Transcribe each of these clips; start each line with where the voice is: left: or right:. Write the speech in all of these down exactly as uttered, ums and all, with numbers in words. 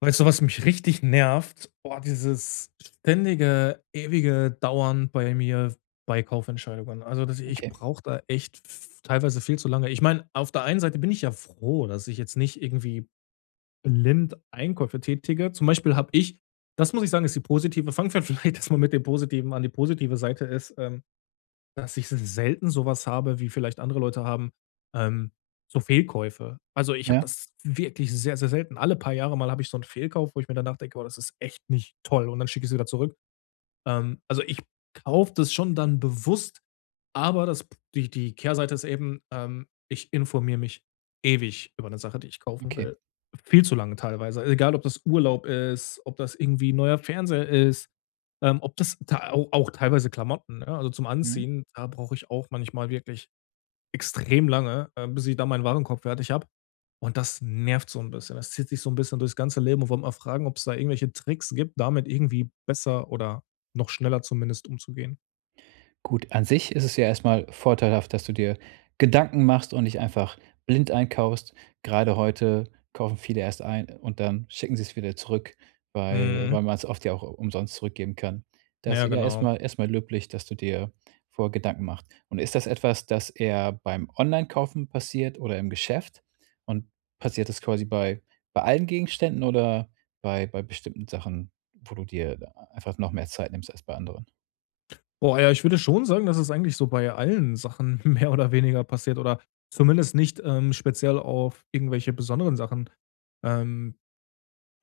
left: Weißt du, was mich richtig nervt? Boah, dieses ständige, ewige Dauern bei mir bei Kaufentscheidungen. Also, das ich
right: Okay,
left: brauche da echt f teilweise viel zu lange. Ich meine, auf der einen Seite bin ich ja froh, dass ich jetzt nicht irgendwie blind Einkäufe tätige. Zum Beispiel habe ich das muss ich sagen, ist die positive fangen wir vielleicht erst mal mit dem Positiven an. Die positive Seite ist, ähm, dass ich s selten sowas habe, wie vielleicht andere Leute haben, ähm, so Fehlkäufe. Also, ich habe
right: ja,
left: das wirklich sehr, sehr selten. Alle paar Jahre mal habe ich so einen Fehlkauf, wo ich mir danach denke: „Oh, das ist echt nicht toll.“ Und dann schicke ich es wieder zurück. Ähm, also, ich kaufe das schon dann bewusst, aber das die die Kehrseite ist eben, ähm, ich informiere mich ewig über eine Sache, die ich kaufen
right: okay.
left: will. Viel zu lange teilweise. Egal, ob das Urlaub ist, ob das irgendwie neuer Fernseher ist, ähm, ob das ta au auch teilweise Klamotten, ne? Also, zum
right: Mhm.
left: Anziehen, da brauche ich auch manchmal wirklich extrem lange, äh, bis ich da meinen Warenkorb fertig habe. Und das nervt so ein bisschen. Das zieht sich so ein bisschen durchs ganze Leben und wollte mal fragen, ob es da irgendwelche Tricks gibt, damit irgendwie besser oder noch schneller zumindest umzugehen.
right: Gut, an sich ist es ja erstmal vorteilhaft, dass du dir Gedanken machst und nicht einfach blind einkaufst. Gerade heute kaufen viele erst ein und dann schicken sie es wieder zurück, weil
left: Mhm.
right: weil man es oft ja auch umsonst zurückgeben kann. Das
left: Ja,
right: ist ja
left: genau.
right: erstmal erstmal löblich, dass du dir vorher Gedanken machst. Und ist das etwas, das eher beim Online-Kaufen passiert oder im Geschäft? Und passiert das quasi bei bei allen Gegenständen oder bei bei bestimmten Sachen, wo du dir einfach noch mehr Zeit nimmst als bei anderen?
left: Boah, ja, ich würde schon sagen, dass es eigentlich so bei allen Sachen mehr oder weniger passiert oder zumindest nicht, ähm, speziell auf irgendwelche besonderen Sachen, ähm,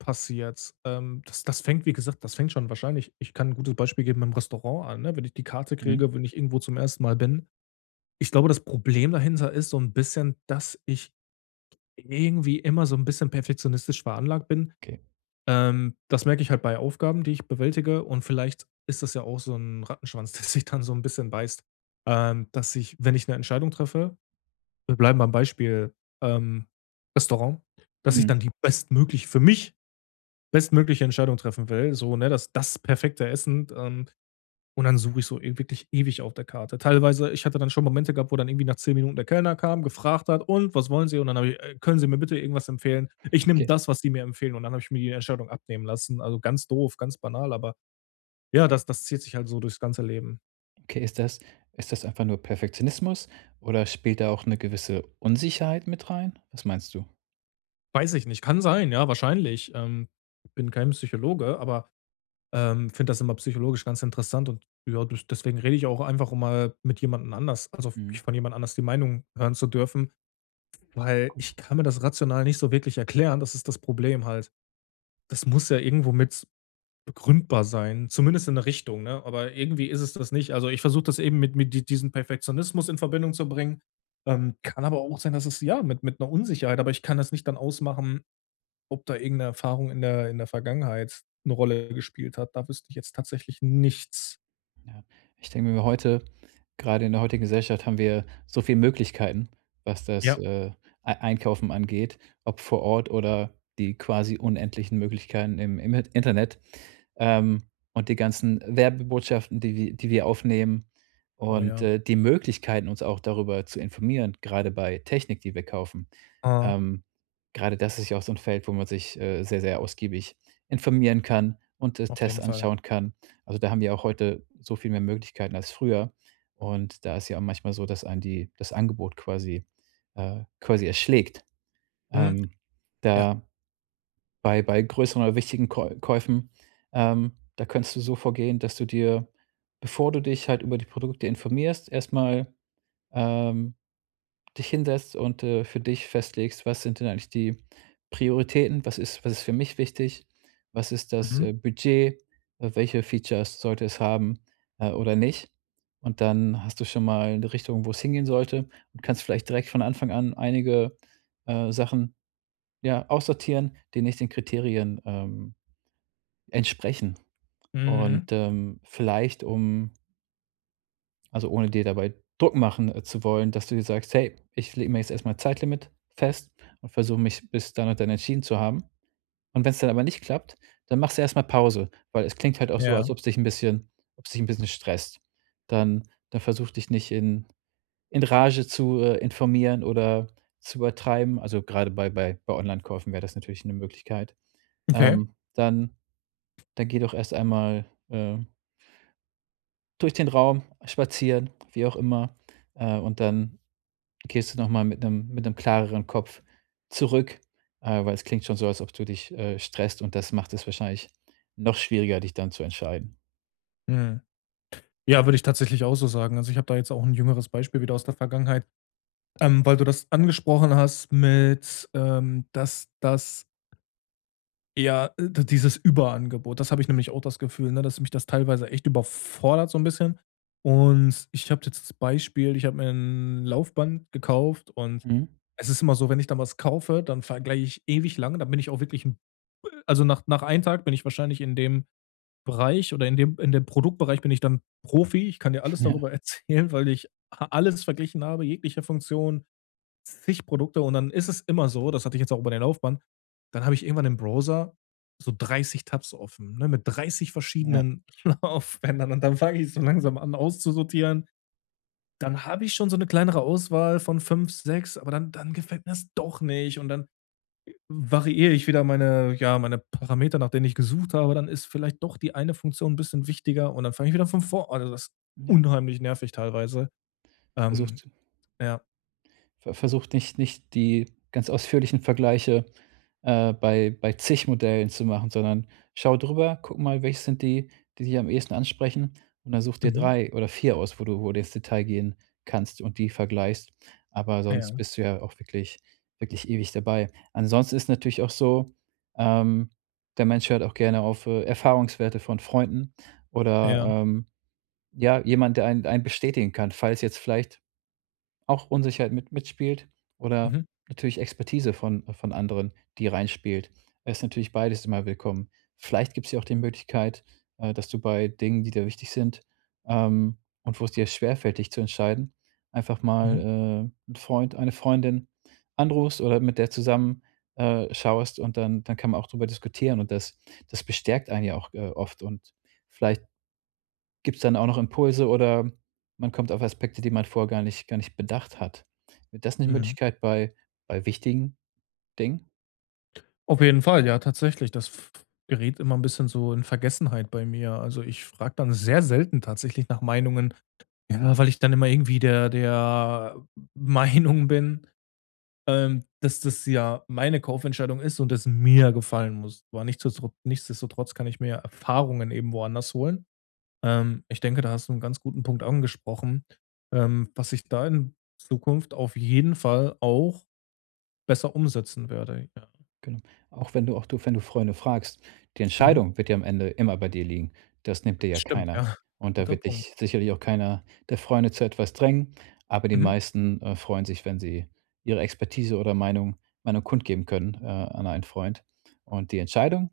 left: passiert. Ähm, das das fängt, wie gesagt das fängt schon wahrscheinlich ich kann ein gutes Beispiel geben im Restaurant an, ne? Wenn ich die Karte
right: Mhm.
left: kriege, wenn ich irgendwo zum ersten Mal bin. Ich glaube, das Problem dahinter ist so ein bisschen, dass ich irgendwie immer so ein bisschen perfektionistisch veranlagt bin.
right: Okay.
left: Ähm, das merke ich halt bei Aufgaben, die ich bewältige, und vielleicht ist das ja auch so ein Rattenschwanz, der sich dann so ein bisschen beißt, ähm, dass ich, wenn ich eine Entscheidung treffe wir bleiben beim Beispiel, ähm, Restaurant, dass ich
right: Mhm.
left: dann die bestmöglich für mich bestmögliche Entscheidung treffen will, so, ne, dass das perfekte Essen, ähm, und dann suche ich so e wirklich ewig auf der Karte. Teilweise ich hatte dann schon Momente gehabt, wo dann irgendwie nach zehn Minuten der Kellner kam, gefragt hat: „Und, was wollen Sie?“ Und dann habe ich: „Äh, können Sie mir bitte irgendwas empfehlen? Ich nehme
right: Okay,
left: das, was Sie mir empfehlen.“ Und dann habe ich mir die Entscheidung abnehmen lassen. Also, ganz doof, ganz banal, aber ja, das das zieht sich halt so durchs ganze Leben.
right: okay, ist das ist das einfach nur Perfektionismus oder spielt da auch eine gewisse Unsicherheit mit rein? Was meinst du?
left: Weiß ich nicht, kann sein, ja, wahrscheinlich. Ähm, bin kein Psychologe, aber, ähm, finde das immer psychologisch ganz interessant, und ja, des deswegen rede ich auch einfach, um mal mit jemandem anders also,
right: Mhm.
left: von jemand anders die Meinung hören zu dürfen. Weil ich kann mir das rational nicht so wirklich erklären, das ist das Problem halt. Das muss ja irgendwo mit begründbar sein, zumindest in 'ne Richtung, ne? Aber irgendwie ist es das nicht. Also, ich versuche das eben mit mit die diesem Perfektionismus in Verbindung zu bringen. Ähm, kann aber auch sein, dass es ja, mit mit einer Unsicherheit aber ich kann das nicht dann ausmachen, ob da irgendeine Erfahrung in der in der Vergangenheit eine Rolle gespielt hat. Da wüsste ich jetzt tatsächlich nichts.
right: Ja, ich denke mir heute gerade in der heutigen Gesellschaft haben wir so viele Möglichkeiten, was das,
left: Ja.
right: äh, Ei Einkaufen angeht, ob vor Ort oder die quasi unendlichen Möglichkeiten im im Internet, ähm, und die ganzen Werbebotschaften, die wir die wir aufnehmen
left: Oh
right: und,
left: ja.
right: äh, die Möglichkeiten, uns auch darüber zu informieren, gerade bei Technik, die wir kaufen.
left: Ah,
right: Ähm, Grade das ist ja auch so ein Feld, wo man sich, äh, sehr, sehr ausgiebig informieren kann und, äh,
left: auf
right: Tests
left: jeden Fall.
right: anschauen kann. Also, da haben wir auch heute so viel mehr Möglichkeiten als früher. Und da ist ja auch manchmal so, dass ein die das Angebot quasi äh, quasi erschlägt.
left: Mhm.
right: Ähm,
left: Ja.
right: da bei bei größeren oder wichtigen Käu Käufen, ähm, da könntest du so vorgehen, dass du dir, bevor du dich halt über die Produkte informierst, erstmal ähm dich hinsetzt und, äh, für dich festlegst, was sind denn eigentlich die Prioritäten? Was ist was ist für mich wichtig? Was ist das,
left: Mhm.
right: äh, Budget? Äh, welche Features sollte es haben, äh, oder nicht? Und dann hast du schon mal 'ne Richtung, wo es hingehen sollte und kannst vielleicht direkt von Anfang an einige, äh, Sachen, ja, aussortieren, die nicht den Kriterien, ähm, entsprechen. Und,
left: Mhm.
right: ähm, vielleicht, um also, ohne dir dabei Druck machen, äh, zu wollen, dass du dir sagst: „Hey, ich lege mir jetzt erstmal mal Zeitlimit fest und versuche mich bis dann und dann entschieden zu haben.“ Und wenn es dann aber nicht klappt, dann machst du erstmal Pause, weil es klingt halt auch so,
left: Ja.
right: als ob es dich ein bisschen ob es dich ein bisschen stresst. Dann dann versuch dich nicht in in Rage zu, äh, informieren oder zu übertreiben. Also, gerade bei bei bei online Onlinekäufen wäre das natürlich eine Möglichkeit.
left: Okay.
right: Ähm, dann dann geh doch erst einmal, äh, durch den Raum spazieren, wie auch immer, äh, und dann gehst du noch mal mit einem mit einem klareren Kopf zurück, äh, weil es klingt schon so, als ob du dich, äh, stresst und das macht es wahrscheinlich noch schwieriger, dich dann zu entscheiden.
left: Mhm. Ja, würde ich tatsächlich auch so sagen. Also, ich habe da jetzt auch ein jüngeres Beispiel wieder aus der Vergangenheit, ähm, weil du das angesprochen hast mit, ähm, dass das eher äh, d dieses Überangebot. Das habe ich nämlich auch das Gefühl, ne, dass mich das teilweise echt überfordert so ein bisschen. Und ich habe jetzt das Beispiel, ich habe mir ein Laufband gekauft, und
right: Mhm.
left: es ist immer so, wenn ich dann was kaufe, dann vergleiche ich ewig lang. Dann bin ich auch wirklich 'n also, nach nach einem Tag bin ich wahrscheinlich in dem Bereich oder in dem in dem Produktbereich bin ich dann Profi. Ich kann dir alles
right: Ja,
left: darüber erzählen, weil ich a alles verglichen habe, jegliche Funktion, zig Produkte, und dann ist es immer so, das hatte ich jetzt auch über der Laufbahn, dann habe ich irgendwann im Browser so dreißig Tabs offen, ne, mit dreißig
right: ja,
left: verschiedenen Laufbändern, und dann fange ich so langsam an auszusortieren. Dann habe ich schon so eine kleinere Auswahl von fünf, sechs. Aber dann dann gefällt mir das doch nicht, und dann variiere ich wieder meine ja, meine Parameter, nach denen ich gesucht habe, dann ist vielleicht doch die eine Funktion 'n bisschen wichtiger, und dann fange ich wieder von vorne also, das ist
right: ja.
left: unheimlich nervig teilweise. Ähm,
right: Versuch
left: ja.
right: Ver versucht nicht nicht die ganz ausführlichen Vergleiche, äh, bei bei zig Modellen zu machen, sondern schau drüber, guck mal, welche sind die, die dich am ehesten ansprechen und dann such dir
left: Mhm.
right: drei oder vier aus, wo du wo du ins Detail gehen kannst und die vergleichst. Aber sonst
left: Ja,
right: bist du ja auch wirklich wirklich ewig dabei. Ansonsten ist natürlich auch so, ähm, der Mensch hört auch gerne auf, äh, Erfahrungswerte von Freunden oder,
left: ja.
right: ähm, ja, jemand, der einen einen bestätigen kann, falls jetzt vielleicht auch Unsicherheit mit mitspielt oder
left: Mhm,
right: natürlich Expertise von von anderen, die reinspielt. Es ist natürlich beides immer willkommen. Vielleicht gibt es ja auch die Möglichkeit, äh, dass du bei Dingen, die dir wichtig sind, ähm, und wo es dir schwerfällt, dich zu entscheiden, einfach mal,
left: mhm,
right: äh, 'n Freund, eine Freundin anrufst oder mit der zusammen, äh, schaust und dann dann kann man auch darüber diskutieren und das das bestärkt einen ja auch, äh, oft und vielleicht gibt's dann auch noch Impulse oder man kommt auf Aspekte, die man vorher gar nicht gar nicht bedacht hat? Wäre das 'ne
left: mhm.
right: Möglichkeit bei bei wichtigen Dingen?
left: Auf jeden Fall, ja, tatsächlich. Das f gerät immer ein bisschen so in Vergessenheit bei mir. Also, ich frage dann sehr selten tatsächlich nach Meinungen, ja, weil ich dann immer irgendwie der der Meinung bin ähm, dass das ja meine Kaufentscheidung ist und es mir gefallen muss. Aber nichtsdestotr nichtsdestotrotz kann ich mir ja Erfahrungen eben woanders holen. Ähm, ich denke, da hast du einen ganz guten Punkt angesprochen, ähm, was ich da in Zukunft auf jeden Fall auch besser umsetzen werde. Ja.
right: Genau. Auch wenn du auch du wenn du Freunde fragst, die
left: Mhm.
right: Entscheidung wird ja am Ende immer bei dir liegen. Das nimmt dir
left: Das
right: ja
left: stimmt,
right: keiner.
left: ja.
right: Und da
left: Guter
right: wird
left: Punkt.
right: dich sicherlich auch keiner der Freunde zu etwas drängen, aber die
left: Mhm.
right: meisten, äh, freuen sich, wenn sie ihre Expertise oder Meinung Meinung kundgeben können, äh, an einen Freund. Und die Entscheidung,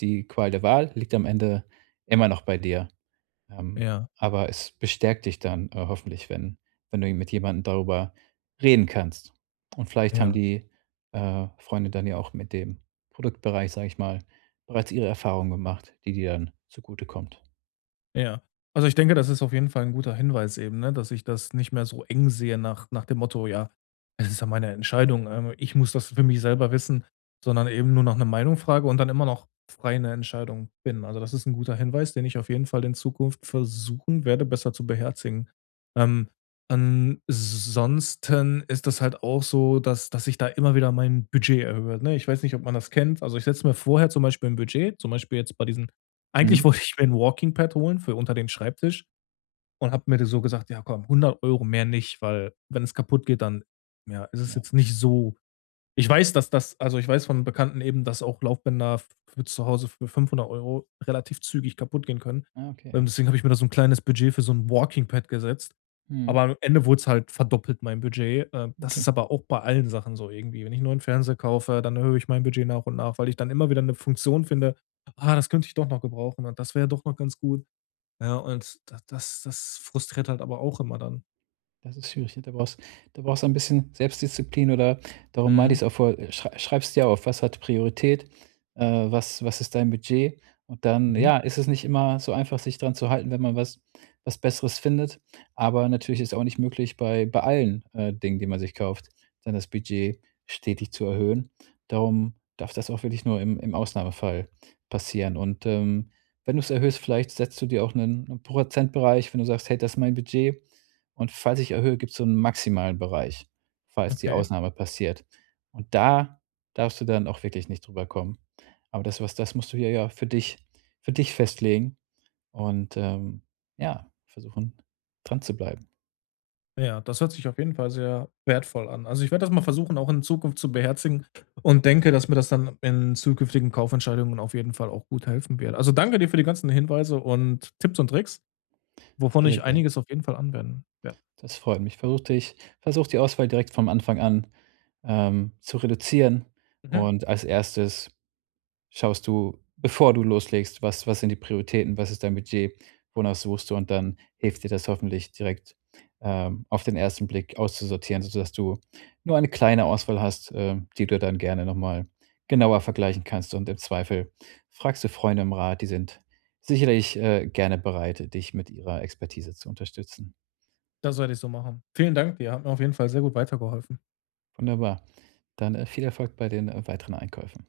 right: die Qual der Wahl liegt am Ende immer noch bei dir. Ähm,
left: Ja,
right: aber es bestärkt dich dann, äh, hoffentlich, wenn wenn du mit jemandem darüber reden kannst. Und vielleicht haben
left: ja.
right: die, äh, Freunde dann ja auch mit dem Produktbereich, sage ich mal, bereits ihre Erfahrungen gemacht, die dir dann zugutekommt.
left: Ja. Also, ich denke, das ist auf jeden Fall ein guter Hinweis eben, ne, dass ich das nicht mehr so eng sehe nach nach dem Motto: „Ja, es ist ja meine Entscheidung, ähm, ich muss das für mich selber wissen“, sondern eben nur nach 'ner Meinung frage und dann immer noch frei 'ne Entscheidung bin. Also, das ist ein guter Hinweis, den ich auf jeden Fall in Zukunft versuchen werde, besser zu beherzigen. Ähm, ansonsten ist das halt auch so, dass dass ich da immer wieder mein Budget erhöhe, ne? Ich weiß nicht, ob man das kennt. Also, ich setze mir vorher zum Beispiel ein Budget, zum Beispiel jetzt bei diesen eigentlich
right: Mhm.
left: wollte ich mir ein Walking Pad holen für unter den Schreibtisch und habe mir so gesagt: „Ja komm, hundert Euro mehr nicht, weil wenn es kaputt geht, dann, ja, ist es
right: Ja.
left: jetzt nicht so ich weiß, dass das also, ich weiß von Bekannten eben, dass auch Laufbänder für zu Hause für fünfhundert Euro relativ zügig kaputt gehen können.
right: Ah, okay,
left: Ähm,
right: ja.
left: deswegen habe ich mir da so ein kleines Budget für so ein Walking Pad gesetzt.
right: Mhm,
left: Aber am Ende wurde es halt verdoppelt, mein Budget. Ähm, das ist
right: okay.
left: aber auch bei allen Sachen so irgendwie. Wenn ich 'n neuen Fernseher kaufe, dann erhöhe ich mein Budget nach und nach, weil ich dann immer wieder eine Funktion finde: „Ah, das könnte ich doch noch gebrauchen, und das wäre doch noch ganz gut.“ Ja, und da das das frustriert halt aber auch immer dann.
right: Das ist schwierig, ne? Da brauchst da brauchst du ein bisschen Selbstdisziplin oder darum meinte
left: Mhm.
right: ich es auch vor äh, schrei schreib's dir auf, was hat Priorität, äh, was was ist dein Budget? Und dann,
left: Mhm.
right: ja, ist es nicht immer so einfach, sich dran zu halten, wenn man was was Besseres findet. Aber natürlich ist auch nicht möglich, bei bei allen, äh, Dingen, die man sich kauft, dann das Budget stetig zu erhöhen. Darum darf das auch wirklich nur im im Ausnahmefall passieren. Und, ähm, wenn du's erhöhst, vielleicht setzt du dir auch 'nen 'nen Prozentbereich, wenn du sagst: „Hey, das ist mein Budget.“ Und falls ich erhöhe, gibt es so einen maximalen Bereich, falls die
left: Okay.
right: Ausnahme passiert. Und da darfst du dann auch wirklich nicht drüber kommen. Aber das was das musst du ja ja für dich für dich festlegen und, ähm, ja, versuchen, dran zu bleiben.
left: Ja, das hört sich auf jeden Fall sehr wertvoll an. Also, ich werde das mal versuchen, auch in Zukunft zu beherzigen, und denke, dass mir das dann in zukünftigen Kaufentscheidungen auf jeden Fall auch gut helfen wird. Also, danke dir für die ganzen Hinweise und Tipps und Tricks, wovon
right: Sehr, sehr
left: ich
right: gern.
left: einiges auf jeden Fall anwenden werde.
right: Das freut mich. Versuch dich versuch die Auswahl direkt vom Anfang an, ähm, zu reduzieren
left: Mhm.
right: und als Erstes schaust du, bevor du loslegst, was was sind die Prioritäten, was ist dein Budget, wonach suchst du? Und dann hilft dir das hoffentlich direkt, ähm, auf den ersten Blick auszusortieren, sodass du nur eine kleine Auswahl hast, ähm, die du dann gerne noch mal genauer vergleichen kannst. Und im Zweifel fragst du Freunde im Rat, die sind sicherlich, äh, gerne bereit, dich mit ihrer Expertise zu unterstützen.
left: Das werde ich so machen. Vielen Dank dir, hat mir auf jeden Fall sehr gut weitergeholfen.
right: Wunderbar. Dann, äh, viel Erfolg bei den, äh, weiteren Einkäufen.